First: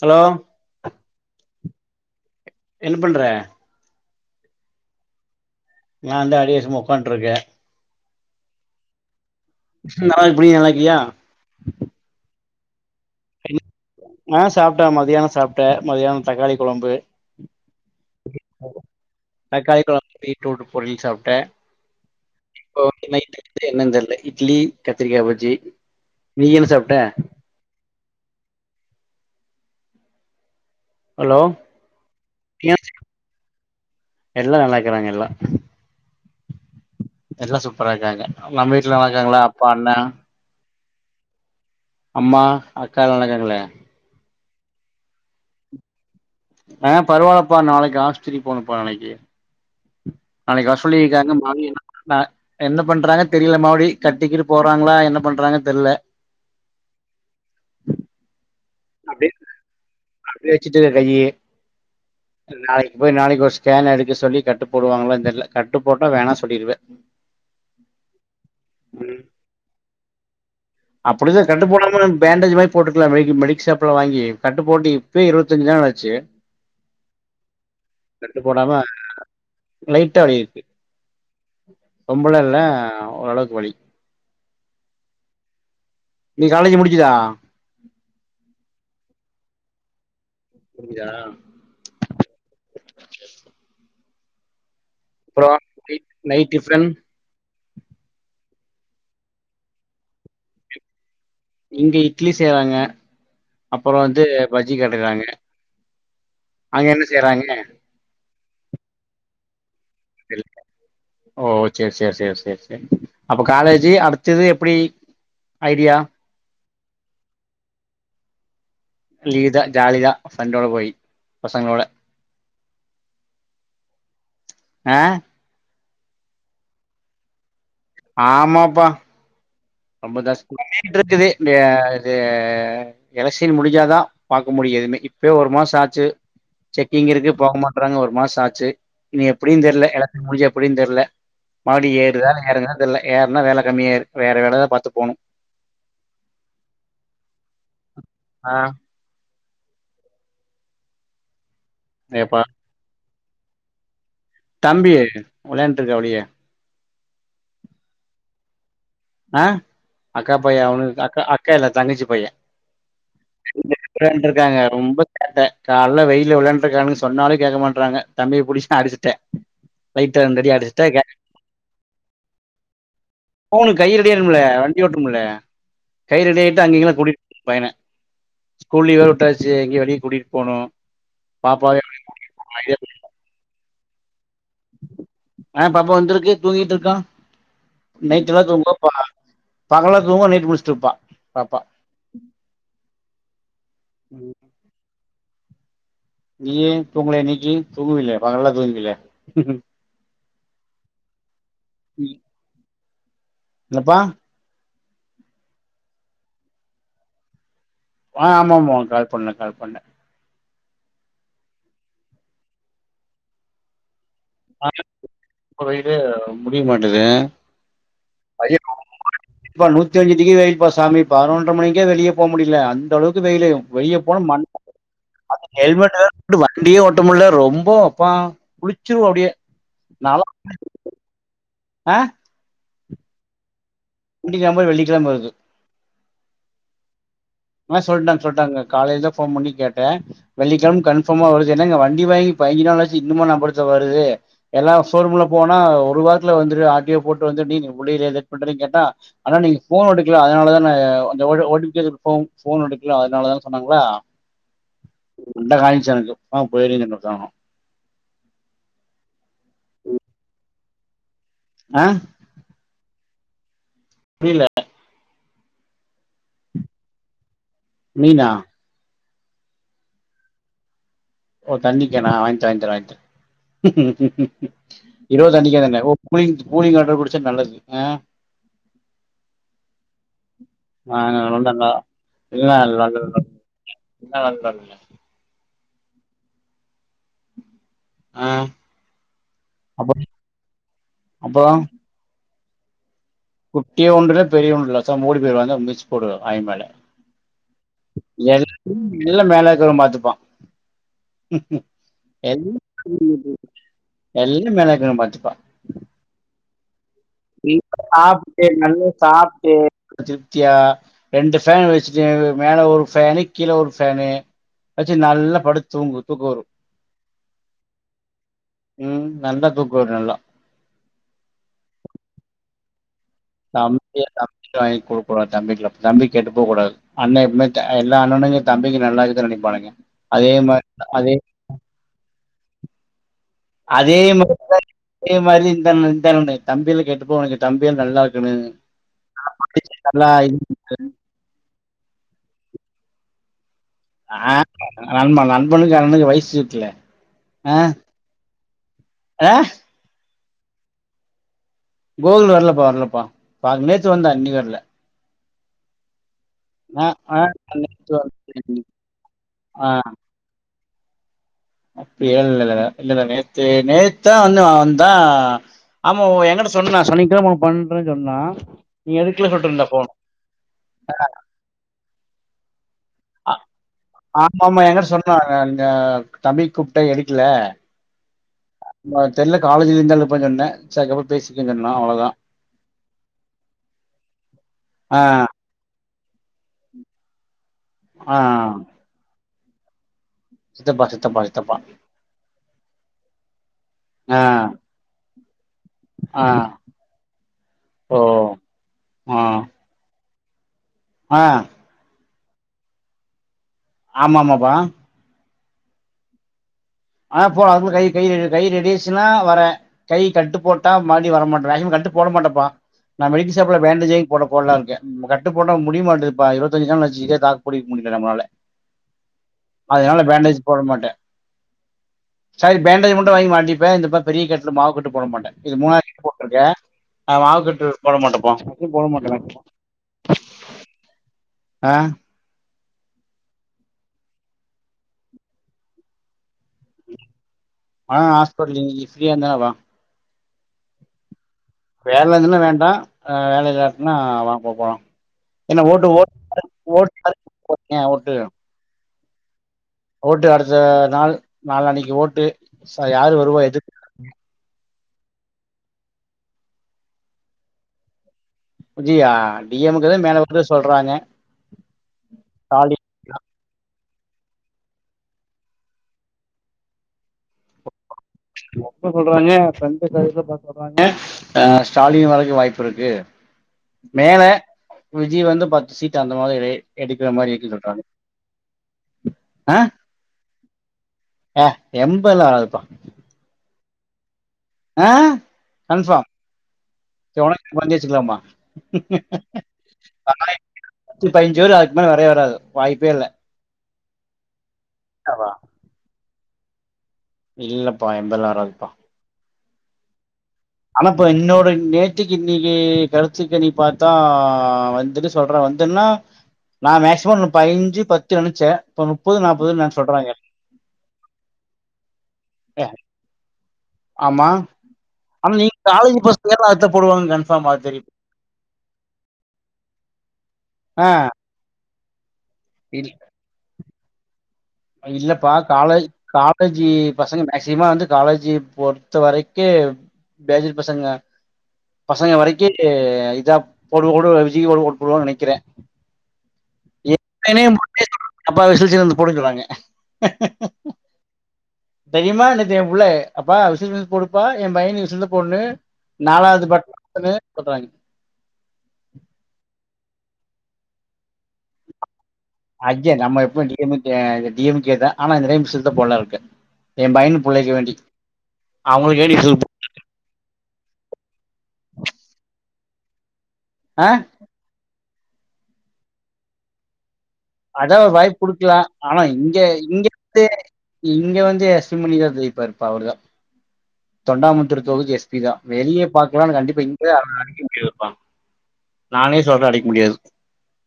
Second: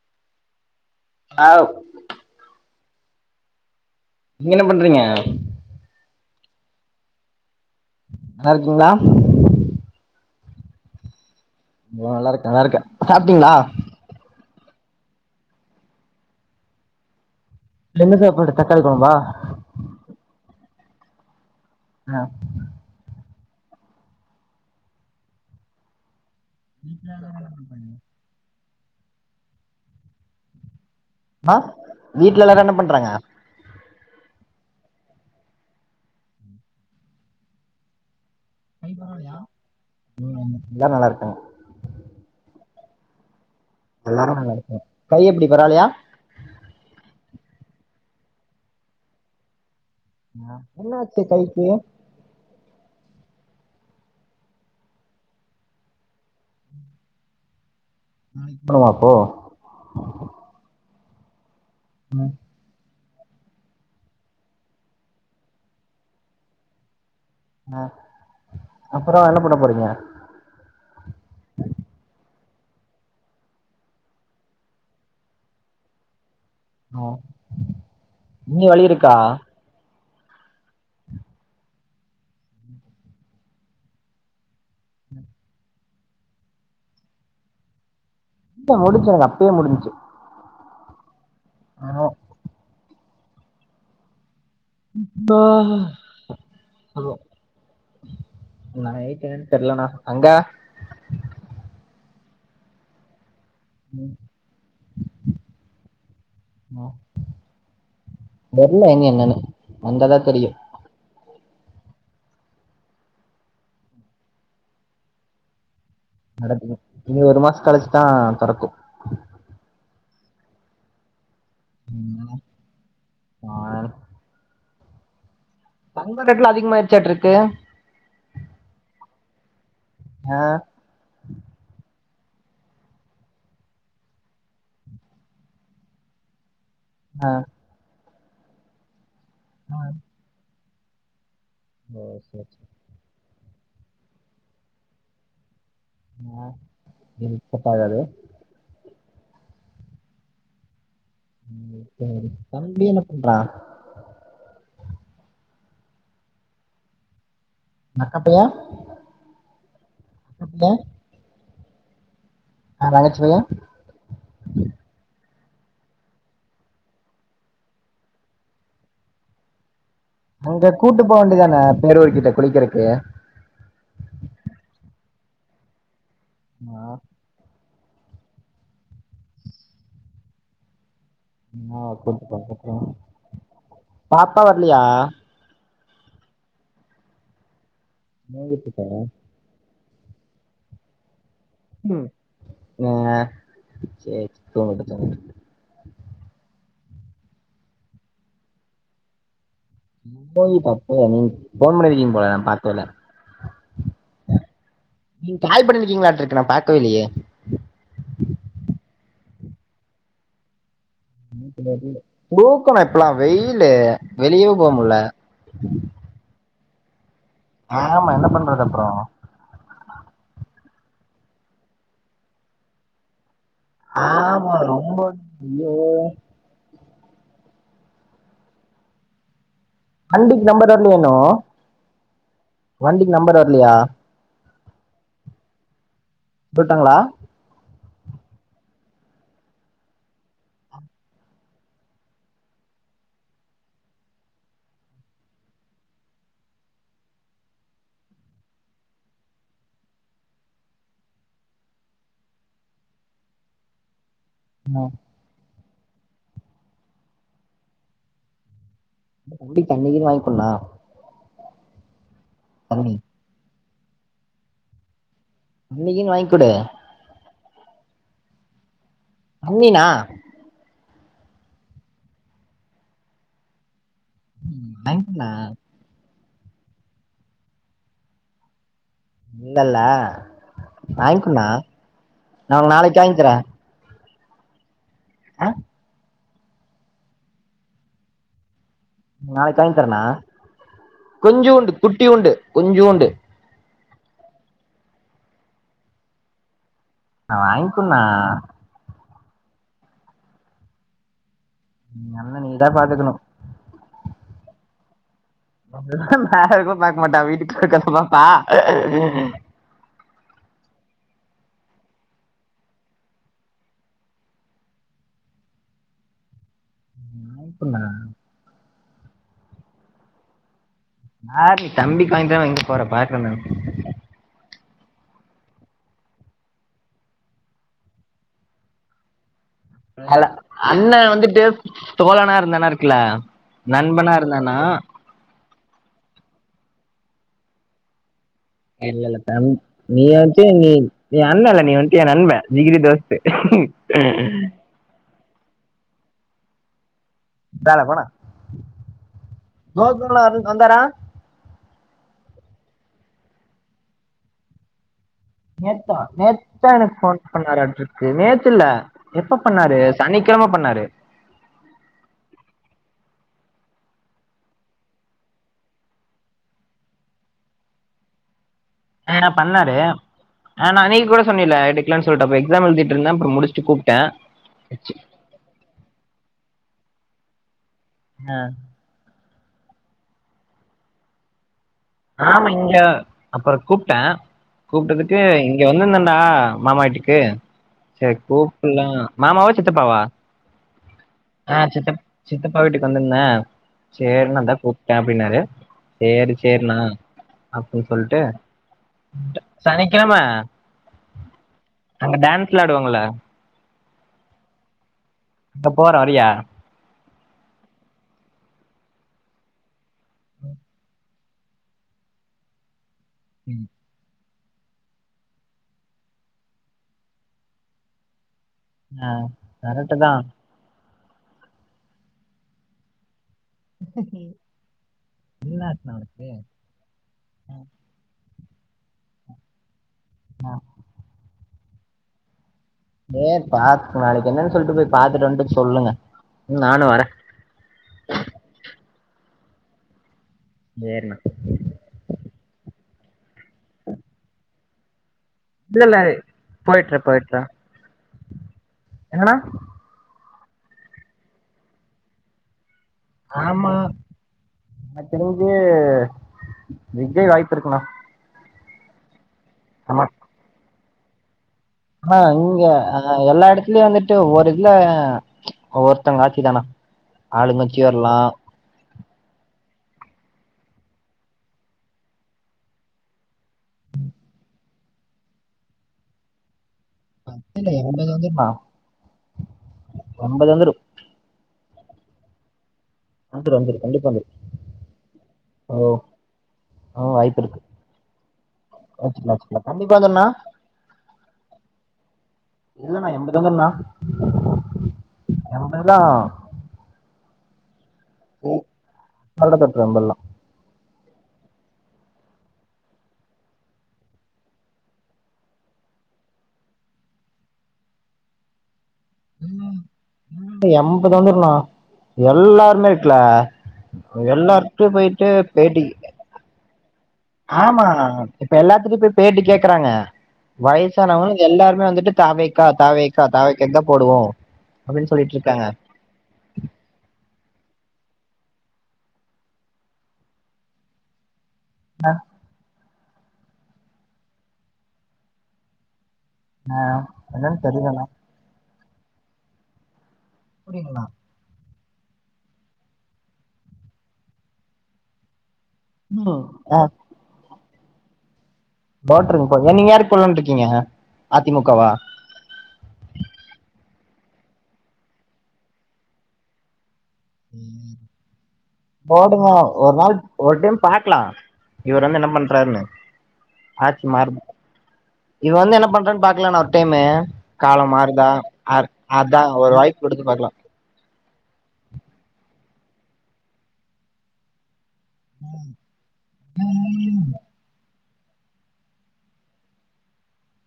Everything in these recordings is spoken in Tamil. ஹலோ ஆ வ் என்னு பண்ற நீங் என்ன பண்றீங்க நா வந்து அப்படியே சும்மா உக்காண்டிருக்கே நல்லா இருக்கீங்களா நீ நல்லாக்கியா ப்ரோ நல்லாருக்கே நல்லாருக்கே சாப்டீங்களா ட்ட நா மத்தியான சாப்ட்ட மத்தியானொ தக்காளி கொழம்பு என்ன சாப்பாடு தக்காளி கொழம்பா தக்காளி கொழம்பு பீட்ரூட் பொரியல் சாப்ட்டே ஆஹ் என்னன் தெர்ல இட்லி கத்திரிக்கா பஜ்ஜி நீ என்ன சாப்ட்ட [inaudible] ஹலோ அஹ வீட்ல எல்லாரு என்ன பண்றாங்க எல்லா நல்லாக்கிறாங்க எல்லா எல்லா சூப்பராக்காங்க நம்ம வீட்டுல நல்லக்காங்களா அப்பா அண்ணா எல்லாரு நல்லாருக்காங்க அம்மா அக்கா நல்லாருக்காங்கள்ள கை எப்படி பரவாலையா ஆஹ் பரவால்லப்பா நாளக்கி ஆஸ்பத்திரி போணுப்பா நாளைக்கி நாளைக்கி வர சொல்லி என்னாச்சு இருக்காங்க கைக்கு மாமியா [inaudible] என்ன பண்றாங்க தெரில மறுபடி கட்டு கீது போறாங்களா என்ன பண்றாங்கன் தெர்ல பண்ணுமா அப்போ அப்டியே அப்டியே வச்சுட்டு கையி நாளக்கி போய் நாளைக்கு ஒரு ஸ்கேன் எடுக்க சொல்லி கட்டு போடுவாங்களான் தெர்ல கட்டு போட்டா வேணா சொல்லிடுவ அஹ் அப்பறோ என்ன பண்ண போறீங்க அப்படிதா கட்டு போனமனு பேண்டேஜ் மாரி போட்டுக்கலா ம மெடிக்கல் ஷாப்ல வாங்கி கட்டு போட்டு இப்பவே இருவத்தஞ்சு நாளாச்சு இன்னு வலி இருக்கா ட்டா வலி இருக்கு பொம்பள ல ஓரளவுக்கு வலி நீ காலேஜ் முடிஞ்சதா இல்ல முடிஞ்ச்சு எனக்கு அப்பயே முடிஞ்ச்சு முடுஞ்தா ஆஹ் அப்புறோ நைட் நைட் டிஃபன் நைட் என்னன் தெர்லனா அங்க இங்க இட்லி செய்றாங்க அப்பறோ வந்து பஜ்ஜி கேட்டறாங்க அங்க என்ன செய்றாங்க தெர்ல எங்க என்னனு வந்தாதா தெர்ல தெரியு ஓ செரி செரி செரி செரி செரி அப்ப காலேஜி அடுத்தது எப்டி ஐடியா நடக்குது இனி ஒரு மாசோ கழிச்சுதா தோறக்கு ஜாளிதா ஃபிரண்டோட போய் பசங்களோட வாயால எ தங்க ரேட்டெல்லா அதிகமாயிர்ச்சாட்டாருக்கு ஆமாப்பா ரொம்ப ஆ ஜாஸ்தி [inaudible] இருக்குது இது எலக்ஷ்ன் முடிஞ்சாதா பாக்க முடியு எதுமே இப்பயே ஒரு மாசொ ஆச்சு செக்கிங் ஆ இருக்கு போ மாற்றாங்க ஒரு மாசந் தாச்சு இனி எப்டினு ஆ தெரில எலெக்ஷன் முடிஞ்ச எப்டினு தெரில மறுபடி ஓ ஏறுதா சேரி சேரி எறங்தானு தெரில ஏற என்ன வேல கம்மியாயிரு வேற வேலதா பாத்து போணு ஆஹ் செட்டாகாது ஆ ஏப்பா தம்பி என்ன வா தம்பி வெளையாண்டுருக்காப்டி வெளிய உங்க அக்கா பைய்ய ஆஹ் அக்கா பைய்ய அவனு இருக்கா அக் அக்கா அக்கா இல்ல தங்கச்சி பைய்ய ஆ தங்கச்சி பைய [unintelligible] வெளாண்டு இருக்காங்க ரொம்ப சேட்டா கால்ல வெயில விளாண்றக்கான்னுங்க சொன்னாலு கேக்க மாட்டறாங்க தம்பிய புடிச்சுட்ட அடிச்சுட்ட அங்க கூட்டு போ வேண்டியதுதான பேரூர் கிட்ட குளிக்கறதுக்கு போணு கை ரெடியாவணும்ல வண்டி ஓட்டும்ல்ல கை ரெடி ஆயிட்டு அங்கி ஆ இங்ககெல்லா கூட்டிட்டு போ [unintelligible] பைய்யன ஸ்கூல் லீவு வேற விட்டாச்சு எங்கேயு வெளிய கூட்டிட்டு போனு பாப்பாவ ஆ கூட்டுப்போங்க போங்க பாப்பா வர்லயா ஆ பாப்பா வந்துருக்கு தூங்கிட் இருக்கா நைட்டுல்லா தூங்க தூங்கிட்ருக்கா போனா பகலா தூங்வா நைட்டு முழிச்சுட்ருப்ப பாப்பா இங்க சேர் தூங்கட்டு தூங்கட் நீயே தூங்கல இன்னிக்கு தூங்குவிங்ளே பகலெல்லா தூங்குவீங்ளே [unintelligible] போன் பண்ணிர்கீங் ம். போல நா பாக்வேல்ல என்னப்பா நீங் கால் பண்ணிருக்கீங்ளா இருக்கு நா பாக்வே இல்லியே அ அமாமா கால் பண்ன கால் பண்ன புளூக்கனே இப்பலா வெயிலு வெளியேவும் போகமுடில புரியமாட்டேது ஆமா என்ன பண்றது அப்றொ [unintelligible] வைப்பா சாமி பதரொன்ற மணிக்கே வெளிய போ முடில அந்த அளவுக்கு வெயிலு வெளிய போனா ஆமா மண்ட ரொம்ப அது ஐயோ ஹெல்மெட் போட்டு வண்டியே ஓட்ட ல ரொம்ப அப்பா குளிச்சிருவ அப்டியே அண்டிக்கு நம்பர் வரலயா இன்னு ஆஹ வண்டிக்கு நம்பர் வரலையா வண்டிக்கு நம்பர் வெள்ளிக்கிழமை வருது போட்டாங்ளா ஆ சொல்டன் சொல்டாங்க காலைல போன் பண்ணி கேட்டே வெள்ளிக்கிழம் கன்ஃபார்மா வருது எனா இங்க வண்டி வாங்கி பதிஞ்சி நாள் ஆச்சி இன்னுமா நம்பர்சொ வருது எல்லா ஷோரூம்ல போனா ஒரு வாரத்ல வந்துரு ஆர் டி ஓ போட்டு வந்துரு நீ புடி லே லேட் பண்றின் கேட்டா ஆனா நீங்க போன் எடுக்கல அதனாலதா நா ஓ டி பி கேக்க கூ போன் எடுக்கல அதனாலதான் சொன்னாங்களா உண்டகாஞ் [unintelligible] வண்டிக் அண்ணிக்குன் வாய்ங்குடுணா ஆஹ் அமனி புரியல அன்னிக்குன் வாய்ங்க் குடு நீீனா அம்மீனா ஓ தண்ணி கேனா வாய்ட்ட வாங்ட வாங்தரே வாங்கி இருவ குடுண்ணா தண்ணிகே தான ஓ கூலிங் கூலிங் வாட்டர் குடிச்சா நல்லது ஆஹ் இல்லல்ல ஆ, நல்லா வாங்க்கொண்ணா நல்லா நா நாளைக்கு வாங்த்தறே என்ன நல் [unintelligible] ஆ ஆஹ் நாளிக் காய்ல் தரனா அப்புறம் கொஞ்சூண்டு குட்டியூண்டு கொஞ்சோண்டு டிய ஒன்றுலே பெரிய ஒன்றுலே பேசாம மூடிப் போய்வாங்கி வந்தே மிதிச்சு போடுவ ஆய் மேல ணா வாங்கிகுடுணா எல்லா மேல இருக்கறவ பாத்துப்பா எங்க அண்ணன என்ன நீதா பாத்துக்கணு சொல்றது எல்லா மேல இருக்கறவ பாத்துப்பா எல்லா மேல இருக்றவ நீ சாப்ட்டு நல்ல சாப்ட்டு திருப்தியா ரெண்டு ஃபேனு வெச்சிட்டு மேல ஒரு ஃபேனு, கீழ ஒரு ஃபேனு வச்சி நல்லா படுத்து தூங்கு தூக்கோ வரு சூப்பர்ண்ணா ம் நல்லா தூக்கோ வரு நல்லா யார்லி தம்பிக்கு வாங்கித் தானே வாங்கிட் போறே பாரு அண்ண டு வாங்கி குடுக்க கூடாது தம்பிக்லா தம்பி கெட்டு போ கூடாது அண்ண எப்பமே த எல்லா அண்ணனுமே தம்பிங்க நல்லா இருக்க நெனை ஹலோ அண்ணன் வந்துட்டு தோழனா அந்த அண்ண இருக்குல அதே மாதிரி தான் இதே மாதிரி இந்த அண்ணனு இந்த அண்ணனு தம்பியெல்லா கெட்டு போவானுங்க தம்பிய நல்லா இருக்கணும். இல்ல இல்ல தம் நீ நல்லா வச்சி இது- நீ அண்ணல்ல நீ வந்துட்டு என் நண்பேன் ஜிகிரி தோஸ்து நா நண்ப ந நண்பனுக்கு அண்ணணுக்கு வயசு இருக்குல ஆ வேலை போனா ஆ கோலாரு வந்தாரா கோகுல் வர்லப்பா வர்லப்பா பாக் நேத்து வந்தான் இன்னிக்கு வர்ல நேத்தா நேத்துதா எனக்கு ஃபோன் ஆ நேத்து பண்ணாறாட்டுருக்கு நேத்து வந்தான் இல்ல எப்ப பண்ணாரு சனிக்கெழம பண்ணாரு அப்டியேஇல்லேல்ல இல்லல்ல நேத்து நேத்து தான் வந்து வந்தான் ஆமா எங்கிட்ட சொன்னான் சனிக்கெழம ஒன்னு பண்றன் சொன்னா நீ ஆ நா எடுக்கல சொல்ட்டு இருந்தா பண்ணாரு ஃபோன் ஆ நா நீ கூட சொன்னியில்ல எடுக்லேன் சொல்லிட் எக்ஸாம் எழுதிட் ருந்த அப்றோ ஆ முடிச்சிட் கூப்ட்டேன் ஆமா ச் கூப்ட்டா எடுக்ல ஆ தெர்ல காலேஜ் இருந்தா இருப்பான் கண்ணு சரி பேசிக்கலாம் கண்ணு ஆமா இங்க அப்றோ கூப்ட்டே ஆ கூப்ட்டதுக்கு இங்க வந்து இந் ஆ மாமா வீட்டுக்கு ஆ செர் கூப்புல்லா மாமாவா சித்தப்பாவா சித்தப்பா சித்தப்பா சித்தப்பா ஆ சித்தப் சித்தப்பா வீட்டுக்கு வந்துருந்தே ஆ சேரின்னே அதா கூப்பிட்டே அப்படின்னாரு ஆ சேரி சேரி நா அப்படின்னு ஓ சொல்லிட்டு ஆ சனிக்கிழம ஆ ஆ அங்க டான்ஸெலா ஆடுவாங்கல்ல ஆமாமாபா இப்ப போறோம் வரியா ஆ போ அதுக்குள்ள கை கை கை ரெடியாச்சுன்னா வரேன் கை கட்டு போட்டா மறுபடி வரமாட்டேன் கை கட்டு போட மாட்டப்பா நா மெடிக்கல்சாப்பல ம். பாண்டேஜ் வாங்கி போட போடலாம்னுயிருக்கே கட்டு போட்டா முடியமாட்டதுப்ப இருபத்தஞ்சு நாளாச்சு இதேதாக்கு புடிக்க முடியல நம்பளால ஆ கரெக்ட்டு அதனால தா பேண்டேஜ் போட மாட்டேன் செரி பேண்டஜு மட்டும் வாங்கி மாட் இப்ப இந்தப்பாரு பெரிய கட்டுல மாவுக்கட்டு போட மாட்டேன் இது என்ன மூணா ஆச்சு கட்டு அவனுக்கு போட்டிருக்கே நா ஆ மாவுக்கட்டு போட மாட்டேம்ப்பா கட்டு போட மாட்டேனே ம் ஆ ஏன் பாத்து நாளைக்கு என்னென்னு சொல்லிட்டு போய் பாத்துட்டு வந்துட்டு சொல்லுங்க ம் நானு வரே ஆ ஹாஸ்பிட்டலு இன்னக்கி நீ ஃப்ரியாருந்தா வா சேரிணா வேல இஞ்ச்ன்னா வேண்டா அ வேலை இல்லாட்னா வாங்ப்பா போலா என்ன இல்ல ஓட்டு இல்ல [inaudible] ஓட்டு எங்கணா ட்டு அடுத்த நாள் நாலானைக்கு ஓட்டு சோ யாரு வருவா எது [inaudible] எனக் தெரிஞ்சு விஜய் வாய்ப்பு இருக்குணா விஜியாய் டீ எம் கே தா மேல வருது சொல்றாங்க ஆஹ் இங்க ஸ்டாலின் அ எல்லாயிட த்திலியு வந்துட்டு ஒவ்வொரு இதுல ஒவ்வொருத்தங்க ஆட்சி தாணா ஆளுங்கச்சியா உங் அப்ப சொல்றாங்க [unintelligible] எதுலப்பா சொல்றாங்க அ ஸ்டாலின் வரைக்கு வாய்ப்பு இருக்கு மேல விஜி வந்து பத்து சீட்டு அந்த மாதிரி எடுக்கிற மாரி இருக்கு இல்ல சொல்றாங்க எண்பது வந்துருண்ணா எண்பது வந்துரு அ ஏ எம்பதுல்லா வராதுப்பா வந்துரு வந்துரு கண்டிப்பா வந்துரு அ ஓ கன்ஃபாம் ஆ ச்ச வாய்ப்பு உனக் [inaudible] இருக்கு வெச்சுக்லாமா வச்சுக்கலா வச்சுக்கலா கண்டிப்பா வந்துருண்ணா நுத்தி பய்ஞ்சு வரு அதுக்கு மேல வரே வராது வாய்ப்பே இல்ல இல்லண்ணா எண்பது வந்துருண்ணா எண்பதுதா இல்லப் ப்பா எம்பதல்லா வராதுப்பா நல்லதட் ரம்பெல்லா நா ப்ப இன்னோரு நேத்திக்கி இன்னிக்கி கருத்துக்கணிப் பாத்தா வந்துட்டு சொல்றே வந்துன்னா நா மேக்சிம னு பைஞ்சு பத்து நெனைச்சே எம்பது வந்துருண்ணா எல்லாருமேட்ல ஆமா ஆம் நீங் பேட்டி காலேஜ் பஸ்தா [unintelligible] போடுவாங் ஆமா இப்ப எல்லாத்திட்டையு போய் பேட்டி கேக்கறாங்க ஆ வயசானவங்களு எல்லா மே வந்துட்டு தா வெ கா தா இல் வெ கா தா வெ கெத்த போடுவோ அப்டின்னு இல்லப்பா சொல்லிட்டு இருக்காங்க காலேஜ் காலேஜி பசங்க மேக்சி க்கிமா வந்து காலேஜி பொறுத்த வரைக்கி பேஜர் பசங்க பசங்க வரைக்கி எ இதா போடு போடு விஜிக்கு ஒ ஒட் போடுவான் நெனைக்கிறே ஆஹ் அதா தெர்லணா புடுங்குறாங்க அப்டிங்ளா தெரியமா நேத்து எ புள்ள அப்பா விசில் சின்னதுக் போடுப்பா எ பையன்னு விசில் தா போடனு ம் நாலாவது பட் ஆ [inaudible] சொல்றாங்க போட்ருங்க போ ஏன் நீங்க யாருக்கு போடலானு இருக்கீங்க அதிமுகவா அய்ய நம்ம எப்போ டி எம் க்கு கே டி எம் கே தா ஆனா இந்த டைம் விசில்க்கு தா போடலானு இருக்க எம் பையனு விசில் போடுங்க ஒரு நாள் ஒரு டைம் பாக்கலா இவர் வந்து என்ன பண்றாருன்னு ஆ ஆட்சி மாறுனு இவன் வந்து என்ன பண்றான் பாக்காலாணா ஒரு டைம் அதா ஒரு வாய்ப்பு குடுக்கலா ஆனா இங்க அதா ஒரு இங்க வாய்ப்பு வந்து குடுத்து பாக்கலா இங்க வந் து அஸ்விமணிதா ஜெய்ப்பாருப்பா அவருதா தொண்டாமுத்தர் தொகுதி ப்பிதா வெளியே பாக்கலா ஆனா கண்டிப்பா இங்கே அவர அடிக்க முடியாதுப்பா நானே சொல்றே அடிக்க முடியாது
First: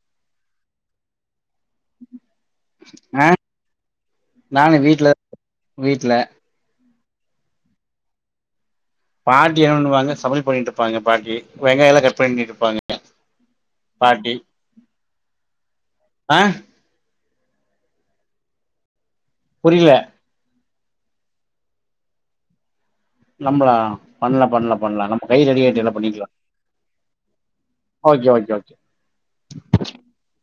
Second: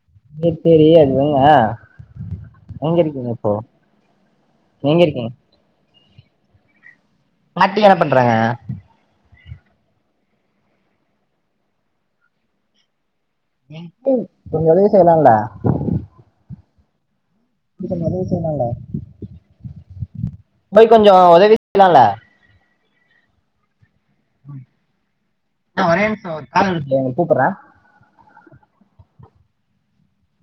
[unintelligible] எங்க ஆ இருக்கிங்க இப்போ? நானு எங்க வீட்டுல இருக்கீங்க வீட் ல மாட்டி என்ன பண்றாங்க பாட்டி என்ன பண்ணுவாங்க சமையல் பண்ணிட்டு இருப்பாங்க பாட்டி வெங்காயல்லா கட் பண்ணிட்டுருப்பாங்க [unintelligible] வேலயா செய்யலால ஆ இது நறைய [unintelligible] இல்ல போய் கொஞ்சோ உதவி செய்லால நம்பளா பண்லா பண்லா பண்லா நம்ம கை ரெடி ஆய்ட்டு ஆ எல்லா ஒரே பண்ணிக்லா நிமிஷோ ஒரு கால் வருது கூப்புட்றே ஓகே ஒ [unintelligible]